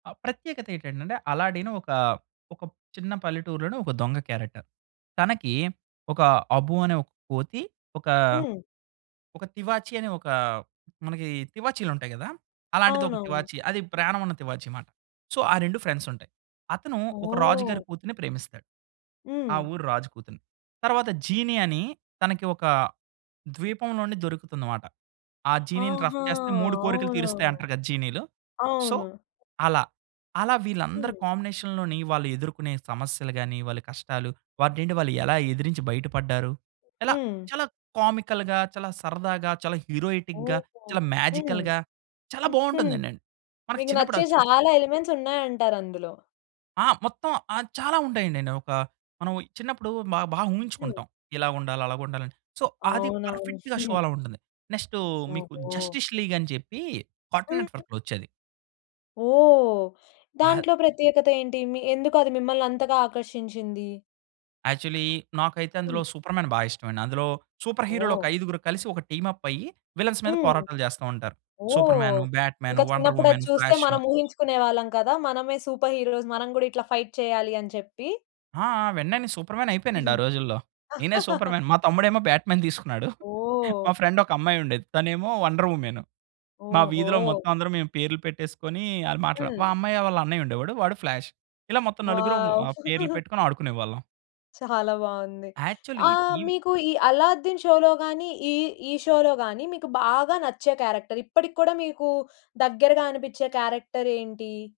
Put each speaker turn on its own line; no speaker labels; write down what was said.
అ! ప్రత్యేకత ఏటటంటే అలాడ్డినె ఒక, ఒక చిన్న పల్లెటూరులోనే ఒక దొంగ క్యారెక్టర్. తనకి ఒక 'అబ్బు' అనే ఒక కోతి ఒకా,
హ్మ్.
ఒక తివాచీ అనే ఒకా మనకి తివాచీలుంటాయి గదా! అలాంటిది ఒక
అవునవును.
తివాచీ, అది ప్రాణం ఉన్న తివాచీమాట. సో ఆ 2 ఫ్రెండ్సుంటాయి. అతను ఒక రాజు గారి
ఓహ్!
కూతురిని ప్రేమిస్తాడు. ఆ
హ్మ్.
ఊరు రాజు కూతురిని. తర్వాత 'జీనీ' అని తనకి ఒక ద్వీపంలోనే దొరుకుతుందనమాట. ఆ జీనీని రఫ్
ఆహా!
చేస్తే 3 కోరికలు
అవునవును.
తీరుస్తాయంటారు గదా! జీనీలు. సో
అవును.
అలా. అలా వీళ్ళందరూ
హ్మ్.
కాంబినేషన్‌లోని వాళ్ళు ఎదుర్కొనే సమస్యలు గానీ, వాళ్ళ కష్టాలు వాటినేంటి వాళ్ళెలా ఎదిరించి బయటపడ్డారు. ఎలా
హ్మ్.
చాలా కామికల్‌గా చాలా సరదాగా చాలా హీరోయిటిక్‌గా,
ఓహో!
చాలా
హ్మ్.
మేజికల్‌గా చాలా
హుహు.
బావుంటందండి. మన
మీకు
చిన్నప్పుడు
నచ్చే
అవి చూసె
చాలా ఎలిమెంట్సున్నాయంటారు అందులో.
ఆ! మొత్తం ఆహ్, చాలా ఉంటాయండి. ఒక మనం చిన్నప్పుడు మ బాగా
హ్మ్.
ఊహించుకుంటాం. ఇలా ఉండాలి, అలాగుండాలి అని. సో అది
అవునవును.
పర్ఫెక్‌గా షో అలా ఉంటుంది. నెక్స్ట్ మీకు
ఓహో!
జస్టిస్ లీగ్ అని చెప్పి కాటున్
హ్మ్.
నెట్‌వర్క్‌లో వచ్చేది.
ఓహ్!
ఆహ్
దాంట్లో ప్రత్యేకత ఏంటి? మీ ఎందుకది మిమ్మల్ని అంతగా ఆకర్షించింది?
యాక్చలీ నాకైతే అందులో
హ్మ్.
సూపర్ మ్యాన్ బా ఇష్టమండి. అందులో సూపర్‌హీరోలు ఒక
ఓహ్!
ఐదుగురు కలిసి, ఒక టీమ్ అప్ అయ్యి విలె‌న్స్ మీద
హ్మ్.
పోరాటాలు చేస్తా ఉంటారు. సూపర్
ఓహ్!
మ్యాను, బ్యాట్
ఇంక
మ్యాను, వండర్
చిన్నప్పుడది
వుమెన్,
చూస్తే
ఫ్లాషు.
మనం ఊహించుకునే వాళ్ళం కదా! మనమే సూపర్‌హీరోస్. మనం గూడా ఇట్లా ఫైట్ చేయాలి అని చెప్పి.
ఆ! ఆ! వెంటనే నె సూపర్ మ్యానయిపోయానండి.
హ్మ్.
ఆ రోజుల్లో నేనే సూపర్ మ్యాన్. మా తమ్ముడేమో బ్యాట్ మ్యాన్ తీసుకున్నాడు.
ఓహ్!
మా ఫ్రెండ్ ఒక అమ్మాయుండేది. తనేమో వండర్ వుమెన్. మా వీధిలో
ఓహో!
మొత్తం అందరం మేము పేర్లు పెట్టేసుకొని అల మాట్లాడాం. మా
హ్మ్.
అమ్మాయ వాళ్ళ అన్నయ్యుండేవాడు వాడు ఫ్లాష్. ఇలా మొత్తం
వావ్!
నలుగురుం పేర్లు పెట్టుకొని ఆడుకునేవాళ్ళం.
చాలా బావుంది.
యాక్చలీ
ఆహ్,
టీవి
మీకు ఈ అల్లాద్దీన్ షో‌లో గానీ ఈ, ఈ షో‌లో గానీ మీకు బాగా నచ్చే క్యారెక్టర్ ఇప్పటికి కూడా మీకు దగ్గరగా అనిపించే క్యారెక్టరేంటి?